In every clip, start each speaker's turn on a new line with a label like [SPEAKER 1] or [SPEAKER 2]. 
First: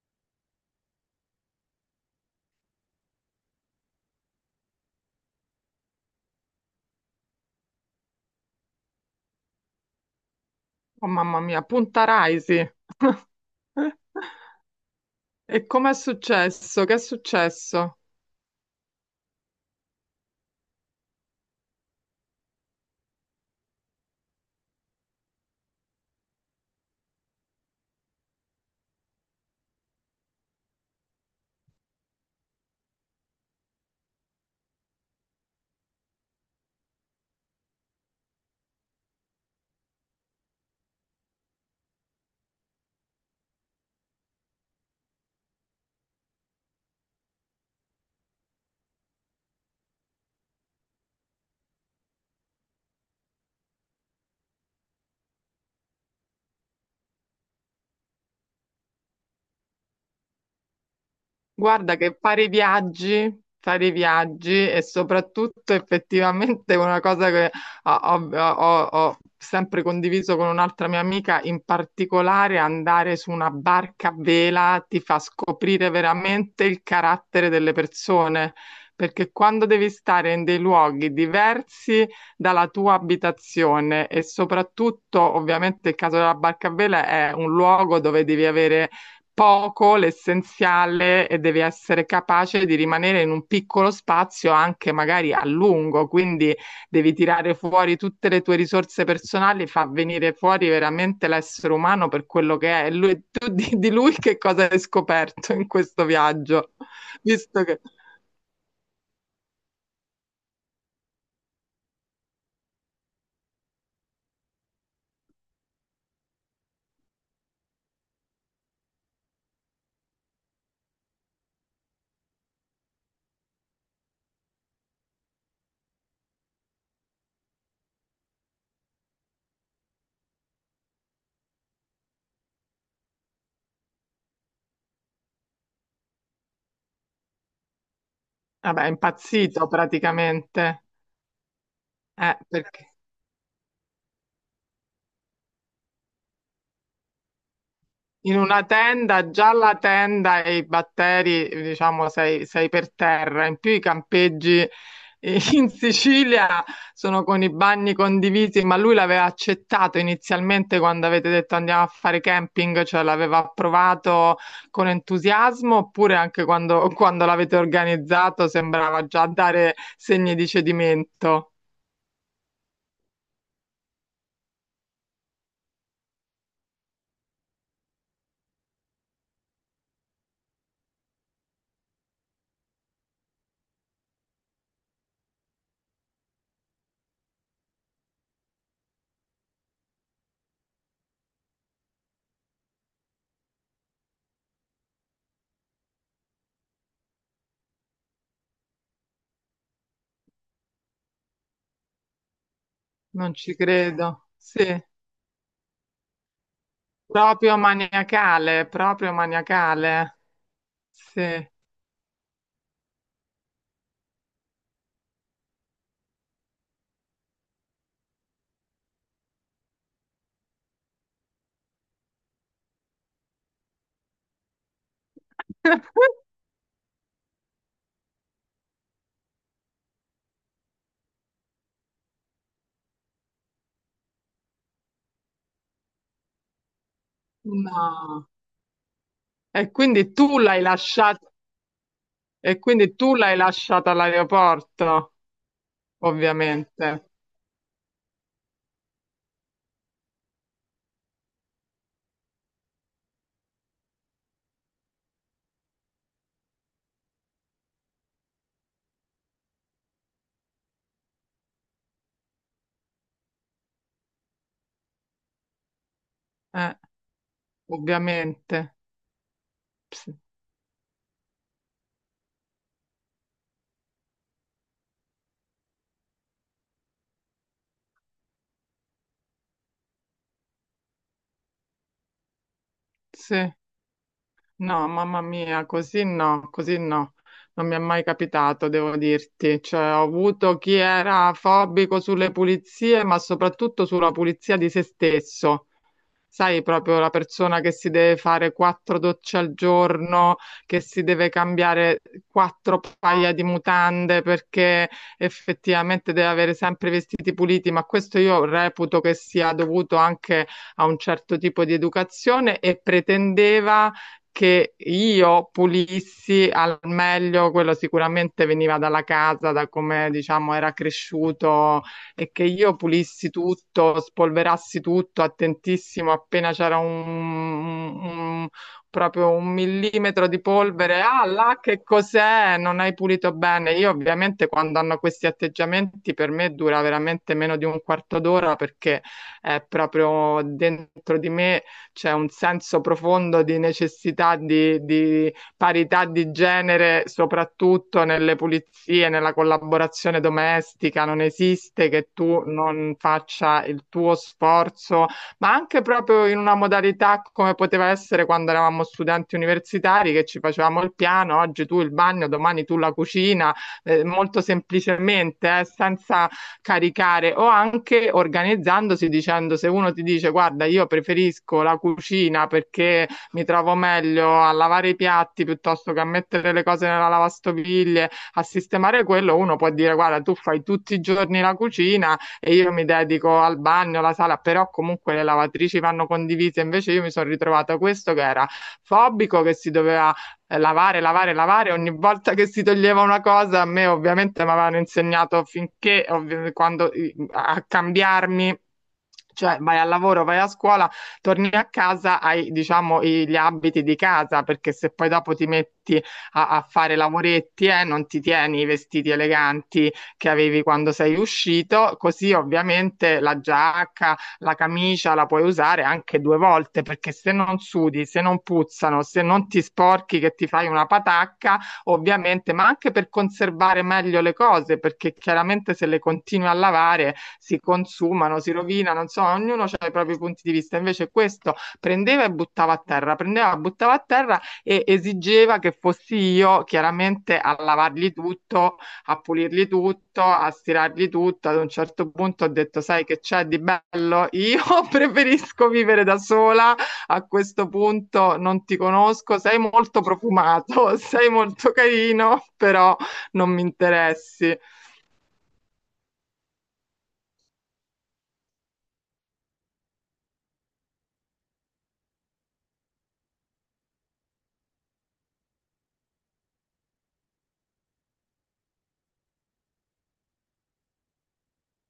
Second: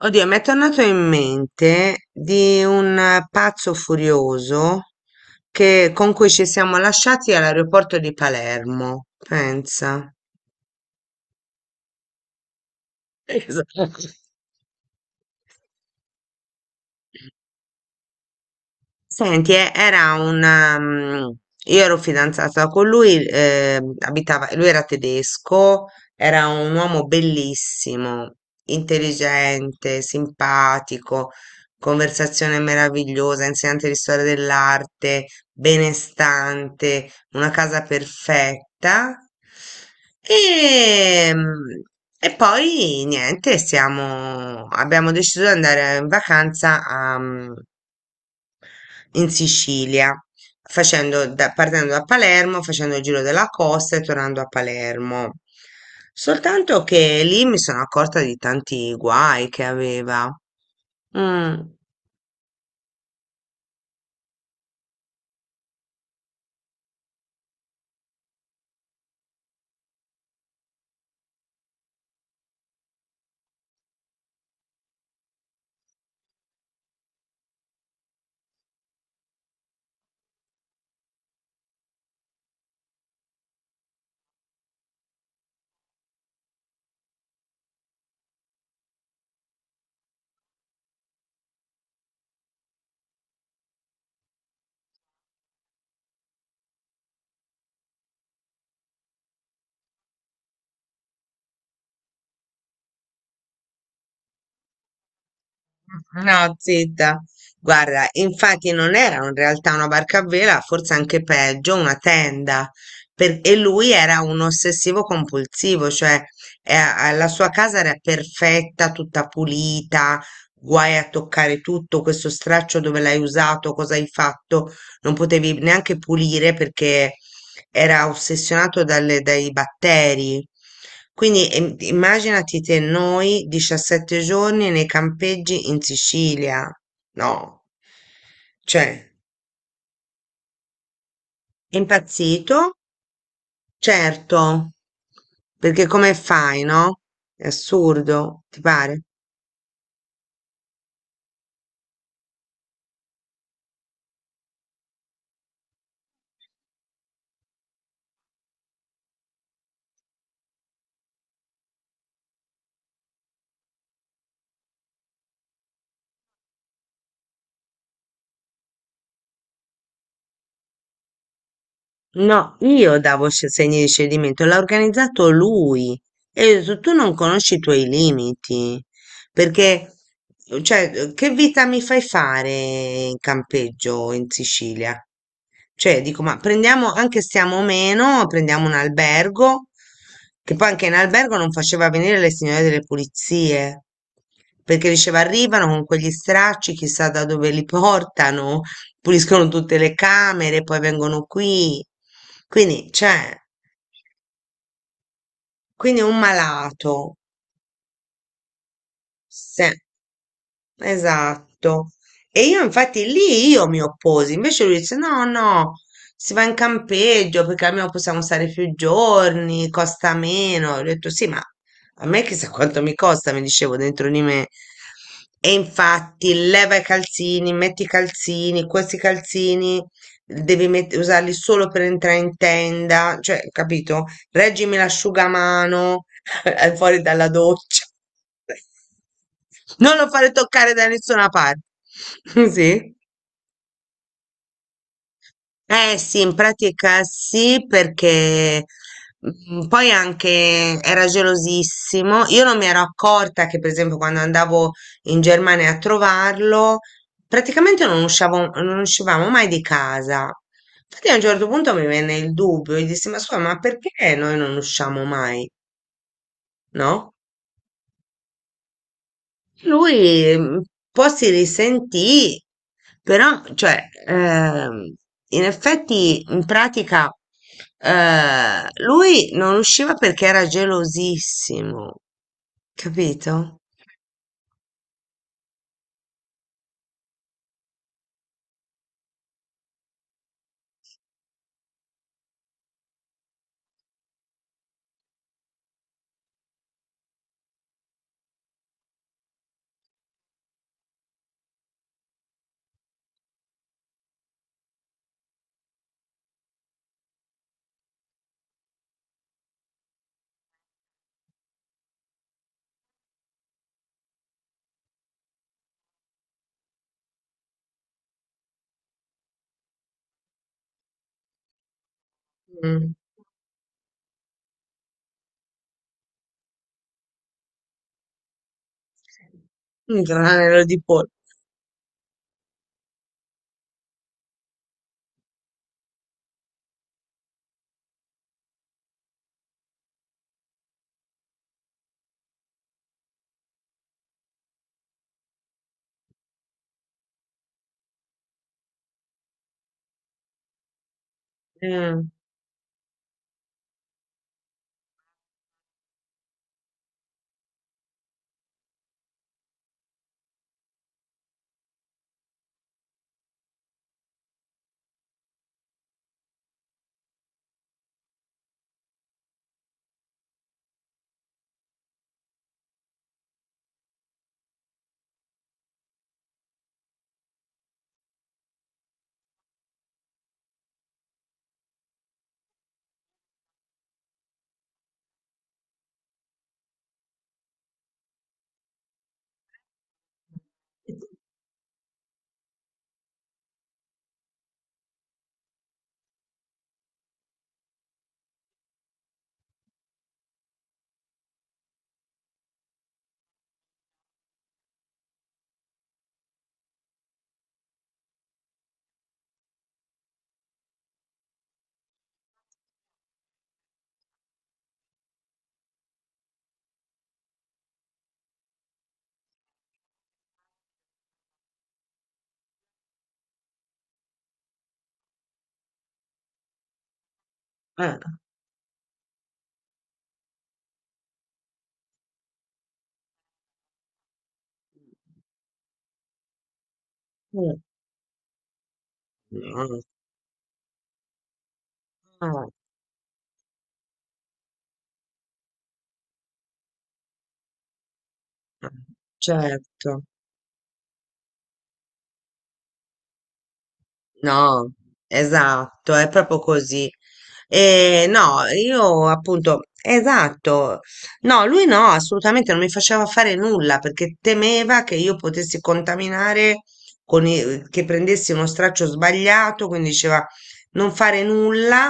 [SPEAKER 1] Oddio, mi è tornato in mente di un pazzo furioso con cui ci siamo lasciati all'aeroporto di Palermo, pensa.
[SPEAKER 2] Oh, mamma mia, Punta Raisi. Eh?
[SPEAKER 1] Esatto.
[SPEAKER 2] E com'è successo? Che è successo?
[SPEAKER 1] Senti, era un. Io ero fidanzata con lui, abitava, lui era tedesco, era un uomo bellissimo, intelligente, simpatico, conversazione meravigliosa, insegnante di storia dell'arte, benestante, una casa perfetta. E, mm, e poi niente, siamo, abbiamo deciso di andare in vacanza a, in Sicilia, partendo da Palermo, facendo il giro della costa e tornando a Palermo. Soltanto che lì mi sono accorta di tanti guai che aveva. Mm.
[SPEAKER 2] Guarda che fare i viaggi e soprattutto effettivamente una cosa che ho sempre condiviso con un'altra mia amica, in particolare andare su una barca a vela ti fa scoprire veramente il carattere delle persone, perché quando devi stare in dei luoghi diversi dalla tua abitazione e soprattutto ovviamente il caso della barca a vela è un luogo dove devi avere poco l'essenziale e devi essere capace di rimanere in un piccolo spazio anche magari a lungo, quindi devi tirare fuori tutte le tue risorse personali, fa venire fuori veramente l'essere umano per quello che è. E lui, tu di lui che cosa hai scoperto in questo
[SPEAKER 1] No,
[SPEAKER 2] viaggio?
[SPEAKER 1] zitta.
[SPEAKER 2] Visto che,
[SPEAKER 1] Guarda, infatti non era in realtà una barca a vela, forse anche peggio, una tenda. E lui era un ossessivo compulsivo, cioè la sua casa era perfetta, tutta pulita, guai a toccare tutto, questo straccio dove l'hai usato, cosa hai fatto, non potevi neanche pulire perché era ossessionato dai batteri. Quindi immaginati te noi 17 giorni nei campeggi in Sicilia. No,
[SPEAKER 2] vabbè, è
[SPEAKER 1] cioè,
[SPEAKER 2] impazzito praticamente.
[SPEAKER 1] è impazzito?
[SPEAKER 2] Perché?
[SPEAKER 1] Certo, perché come fai, no? È
[SPEAKER 2] In
[SPEAKER 1] assurdo, ti
[SPEAKER 2] una
[SPEAKER 1] pare?
[SPEAKER 2] tenda, già la tenda e i batteri, diciamo, sei, sei per terra. In più i campeggi in Sicilia sono con i bagni condivisi, ma lui l'aveva accettato inizialmente quando avete detto andiamo a fare camping, cioè l'aveva approvato con entusiasmo, oppure anche quando, quando l'avete organizzato sembrava già dare segni di cedimento.
[SPEAKER 1] No, io davo segni di cedimento, l'ha organizzato lui. E ho detto, tu non conosci i tuoi limiti, perché, cioè, che vita mi fai fare in campeggio in Sicilia? Cioè, dico, ma prendiamo, anche stiamo meno, prendiamo un albergo, che poi anche in albergo non faceva venire le signore delle pulizie, perché diceva, arrivano con quegli stracci, chissà da dove li portano, puliscono tutte le camere, poi vengono qui. Quindi, cioè,
[SPEAKER 2] Non ci credo. Sì,
[SPEAKER 1] quindi un malato.
[SPEAKER 2] proprio maniacale, proprio
[SPEAKER 1] Sì,
[SPEAKER 2] maniacale. Sì.
[SPEAKER 1] esatto. E io infatti lì io mi opposi, invece lui dice no, no, si va in campeggio perché almeno possiamo stare più giorni, costa meno. Ho detto sì, ma a me chissà quanto mi costa, mi dicevo dentro di me. E infatti leva i calzini, metti i calzini, questi calzini usarli solo per entrare in tenda, cioè, capito? Reggimi l'asciugamano, è fuori dalla doccia.
[SPEAKER 2] No. E
[SPEAKER 1] Non lo
[SPEAKER 2] quindi
[SPEAKER 1] fare
[SPEAKER 2] tu l'hai
[SPEAKER 1] toccare da nessuna
[SPEAKER 2] lasciata,
[SPEAKER 1] parte.
[SPEAKER 2] e
[SPEAKER 1] Sì.
[SPEAKER 2] quindi tu l'hai lasciata all'aeroporto,
[SPEAKER 1] Eh sì, in pratica
[SPEAKER 2] ovviamente.
[SPEAKER 1] sì, perché poi anche era gelosissimo. Io non mi ero accorta che, per esempio, quando andavo in Germania a trovarlo, praticamente non uscivamo mai di casa. Infatti a un certo punto mi venne il dubbio e dissi, ma scusa, ma perché noi non usciamo mai?
[SPEAKER 2] Eh,
[SPEAKER 1] No?
[SPEAKER 2] ovviamente. Ps-
[SPEAKER 1] Lui un po' si risentì, però, cioè, in effetti, in pratica, lui non usciva perché era gelosissimo,
[SPEAKER 2] Sì.
[SPEAKER 1] capito?
[SPEAKER 2] No, mamma mia, così no, così no. Non mi è mai capitato, devo dirti. Cioè, ho avuto chi era fobico sulle pulizie, ma soprattutto sulla pulizia di se stesso. Sai, proprio la persona che si deve fare quattro docce al giorno, che si deve cambiare quattro paia di mutande perché effettivamente deve avere sempre i vestiti puliti, ma questo io reputo che sia dovuto anche a un certo tipo di educazione e pretendeva che io pulissi al meglio, quello sicuramente veniva dalla casa, da come diciamo era cresciuto e che io
[SPEAKER 1] Mm.
[SPEAKER 2] pulissi tutto, spolverassi tutto, attentissimo, appena c'era un- proprio un
[SPEAKER 1] Un
[SPEAKER 2] millimetro di
[SPEAKER 1] granello di
[SPEAKER 2] polvere,
[SPEAKER 1] pollo.
[SPEAKER 2] ah là che cos'è? Non hai pulito bene. Io ovviamente quando hanno questi atteggiamenti per me dura veramente meno di un quarto d'ora perché è proprio dentro di me c'è un senso profondo di necessità di parità di genere, soprattutto nelle pulizie, nella collaborazione domestica, non esiste
[SPEAKER 1] Eh,
[SPEAKER 2] che tu non faccia il tuo sforzo, ma anche proprio in una modalità come poteva essere quando eravamo studenti universitari, che ci facevamo il piano, oggi tu il bagno, domani tu la cucina, molto semplicemente, senza caricare o anche organizzandosi dicendo se uno ti dice guarda io preferisco la cucina perché mi trovo meglio a lavare i piatti piuttosto che a mettere le cose nella lavastoviglie, a sistemare quello, uno può dire guarda, tu fai tutti i giorni la cucina e io mi dedico al bagno, alla sala, però comunque le lavatrici vanno condivise, invece io mi sono ritrovata questo che era fobico, che si doveva lavare, lavare, lavare. Ogni volta che si toglieva una cosa, a me ovviamente mi avevano insegnato finché, ovvi- quando, a cambiarmi cioè vai al lavoro, vai a scuola, torni a casa, hai diciamo i- gli abiti di casa, perché se poi dopo ti metti a fare lavoretti, non ti tieni i vestiti eleganti che avevi quando sei uscito, così ovviamente la giacca, la camicia la puoi usare anche due volte, perché se non sudi, se non puzzano, se non ti sporchi che ti fai una patacca, ovviamente, ma anche per conservare meglio le cose, perché chiaramente se le continui a lavare si
[SPEAKER 1] eh,
[SPEAKER 2] consumano, si rovinano, insomma, ognuno ha i propri punti di vista. Invece questo prendeva e buttava a terra, prendeva, e buttava a terra e esigeva che fossi io chiaramente a
[SPEAKER 1] eh,
[SPEAKER 2] lavargli tutto, a pulirgli
[SPEAKER 1] no,
[SPEAKER 2] tutto, a stirargli tutto. Ad un certo punto ho
[SPEAKER 1] no,
[SPEAKER 2] detto, sai che c'è di bello? Io preferisco vivere da sola, a questo punto non ti conosco, sei molto
[SPEAKER 1] certo,
[SPEAKER 2] profumato, sei molto carino, però non mi interessi.
[SPEAKER 1] no, esatto, è proprio così. No, io appunto, esatto, no, lui no, assolutamente non mi faceva fare nulla perché temeva che io potessi contaminare, che prendessi uno straccio sbagliato, quindi diceva non fare nulla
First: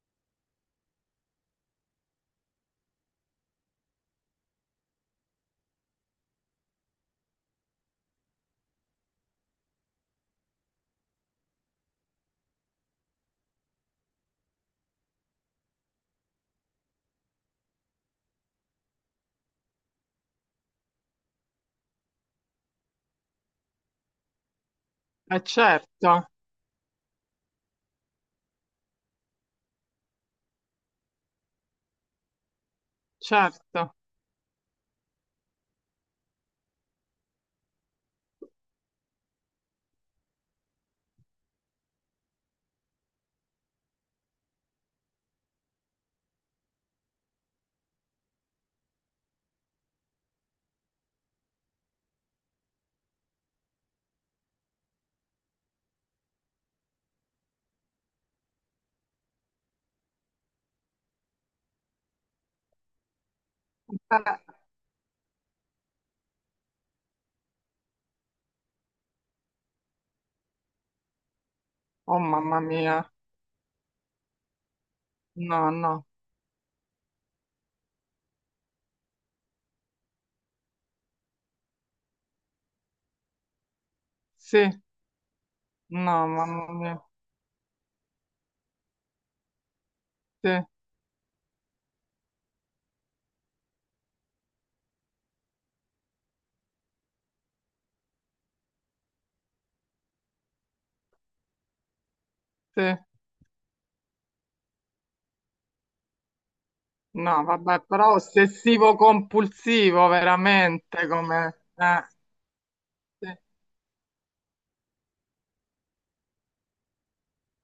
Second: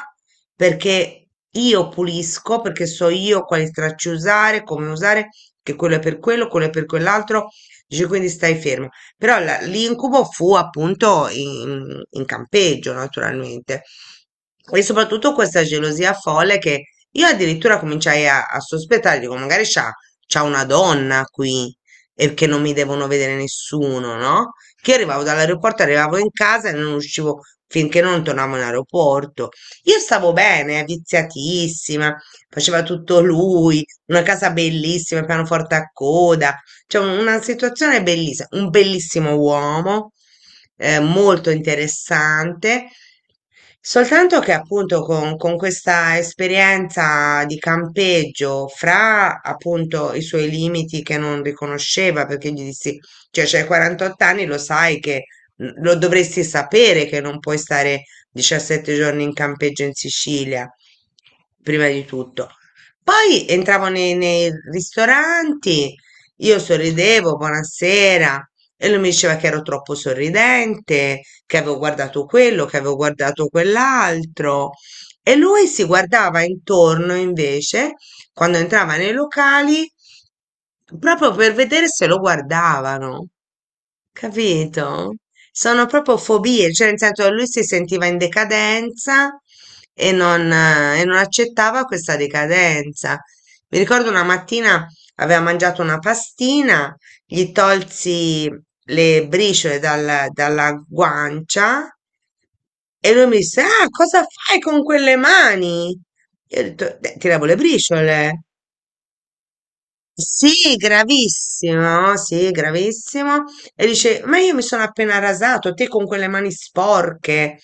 [SPEAKER 1] perché io pulisco, perché so io quali stracci usare, come usare, che quello è per quello, quello è per quell'altro, dice quindi stai fermo. Però l'incubo fu appunto in campeggio, naturalmente e soprattutto questa gelosia folle che io addirittura cominciai a sospettare, dico, magari c'ha, c'ha una donna qui e che non mi devono vedere nessuno, no? Che io arrivavo
[SPEAKER 2] Eh
[SPEAKER 1] dall'aeroporto, arrivavo
[SPEAKER 2] certo,
[SPEAKER 1] in casa e non uscivo finché non tornavo in aeroporto. Io stavo bene, viziatissima, faceva tutto lui,
[SPEAKER 2] certo.
[SPEAKER 1] una casa bellissima, pianoforte a coda, cioè una situazione bellissima, un bellissimo uomo, molto interessante. Soltanto che appunto con questa esperienza di campeggio, fra appunto i suoi limiti che non riconosceva, perché gli dissi, cioè c'hai 48 anni, lo sai che lo dovresti sapere che non puoi stare 17 giorni in campeggio in Sicilia, prima di tutto. Poi entravo nei, nei ristoranti, io sorridevo, buonasera, e lui mi diceva che ero troppo sorridente, che avevo
[SPEAKER 2] Oh
[SPEAKER 1] guardato
[SPEAKER 2] mamma
[SPEAKER 1] quello, che avevo
[SPEAKER 2] mia,
[SPEAKER 1] guardato quell'altro. E lui
[SPEAKER 2] no,
[SPEAKER 1] si
[SPEAKER 2] no,
[SPEAKER 1] guardava intorno invece, quando entrava nei locali, proprio per vedere se lo guardavano.
[SPEAKER 2] sì,
[SPEAKER 1] Capito? Sono
[SPEAKER 2] no,
[SPEAKER 1] proprio
[SPEAKER 2] mamma
[SPEAKER 1] fobie, cioè nel
[SPEAKER 2] mia,
[SPEAKER 1] senso lui si sentiva in decadenza
[SPEAKER 2] sì,
[SPEAKER 1] e non accettava questa decadenza. Mi ricordo una mattina aveva mangiato una pastina, gli tolsi le briciole dalla guancia
[SPEAKER 2] sì,
[SPEAKER 1] e lui mi disse, ah, cosa fai con quelle mani? Io ho detto, "Beh, tiravo
[SPEAKER 2] no,
[SPEAKER 1] le
[SPEAKER 2] vabbè, però
[SPEAKER 1] briciole."
[SPEAKER 2] ossessivo compulsivo
[SPEAKER 1] Sì,
[SPEAKER 2] veramente come...
[SPEAKER 1] gravissimo, sì,
[SPEAKER 2] sì,
[SPEAKER 1] gravissimo. E dice, ma io mi sono appena rasato, te con quelle mani sporche,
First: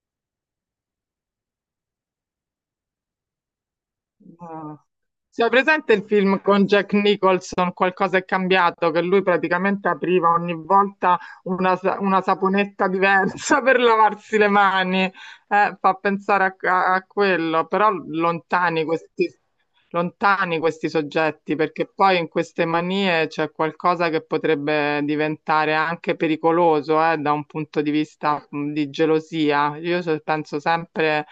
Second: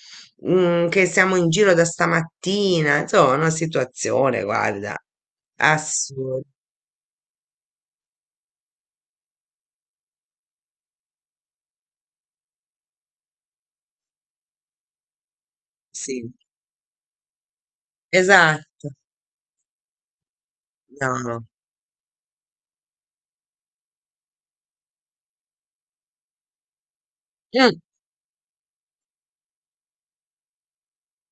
[SPEAKER 1] che siamo in giro da stamattina. Insomma, una situazione,
[SPEAKER 2] no.
[SPEAKER 1] guarda,
[SPEAKER 2] Sì, hai presente il film
[SPEAKER 1] assurda.
[SPEAKER 2] con Jack Nicholson, Qualcosa è cambiato, che lui praticamente apriva ogni volta una, una saponetta diversa per lavarsi le mani. Fa
[SPEAKER 1] Sì,
[SPEAKER 2] pensare a quello, però
[SPEAKER 1] esatto.
[SPEAKER 2] lontani questi
[SPEAKER 1] No, no.
[SPEAKER 2] soggetti, perché poi in queste manie c'è qualcosa che potrebbe diventare anche pericoloso, da un
[SPEAKER 1] Mm,
[SPEAKER 2] punto di vista di gelosia. Io penso sempre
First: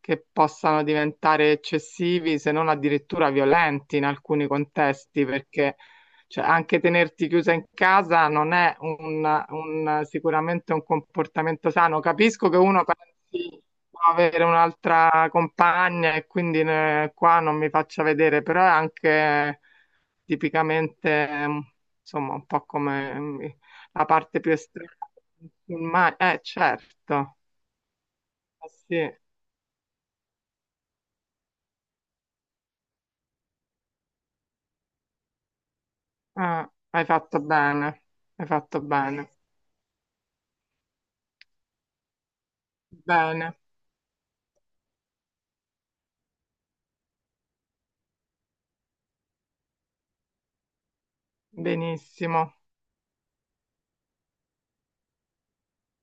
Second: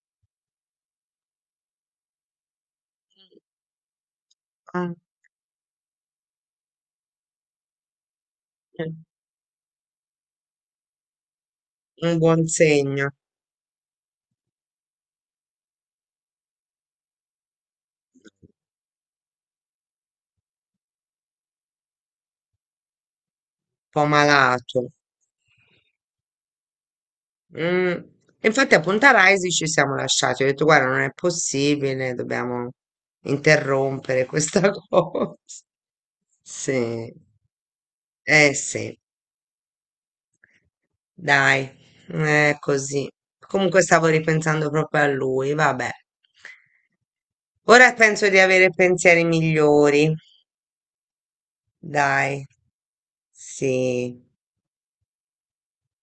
[SPEAKER 2] che possano diventare eccessivi, se non addirittura violenti in alcuni
[SPEAKER 1] mm,
[SPEAKER 2] contesti, perché cioè, anche tenerti chiusa in casa non è
[SPEAKER 1] mm,
[SPEAKER 2] sicuramente un comportamento sano.
[SPEAKER 1] un buon
[SPEAKER 2] Capisco che uno
[SPEAKER 1] segno, un
[SPEAKER 2] pensi di avere un'altra compagna e quindi qua non mi faccia vedere, però è anche tipicamente, insomma, un po' come
[SPEAKER 1] po'
[SPEAKER 2] la parte più
[SPEAKER 1] malato.
[SPEAKER 2] estrema. Certo.
[SPEAKER 1] Mm.
[SPEAKER 2] Eh
[SPEAKER 1] Infatti a Punta
[SPEAKER 2] sì.
[SPEAKER 1] Raisi ci siamo lasciati. Ho detto, guarda, non è possibile, dobbiamo interrompere questa cosa.
[SPEAKER 2] Ah,
[SPEAKER 1] Sì,
[SPEAKER 2] hai
[SPEAKER 1] eh
[SPEAKER 2] fatto
[SPEAKER 1] sì,
[SPEAKER 2] bene,
[SPEAKER 1] dai, è così.
[SPEAKER 2] bene,
[SPEAKER 1] Comunque stavo ripensando proprio a lui, vabbè. Ora penso di avere pensieri migliori, dai,
[SPEAKER 2] benissimo.
[SPEAKER 1] sì.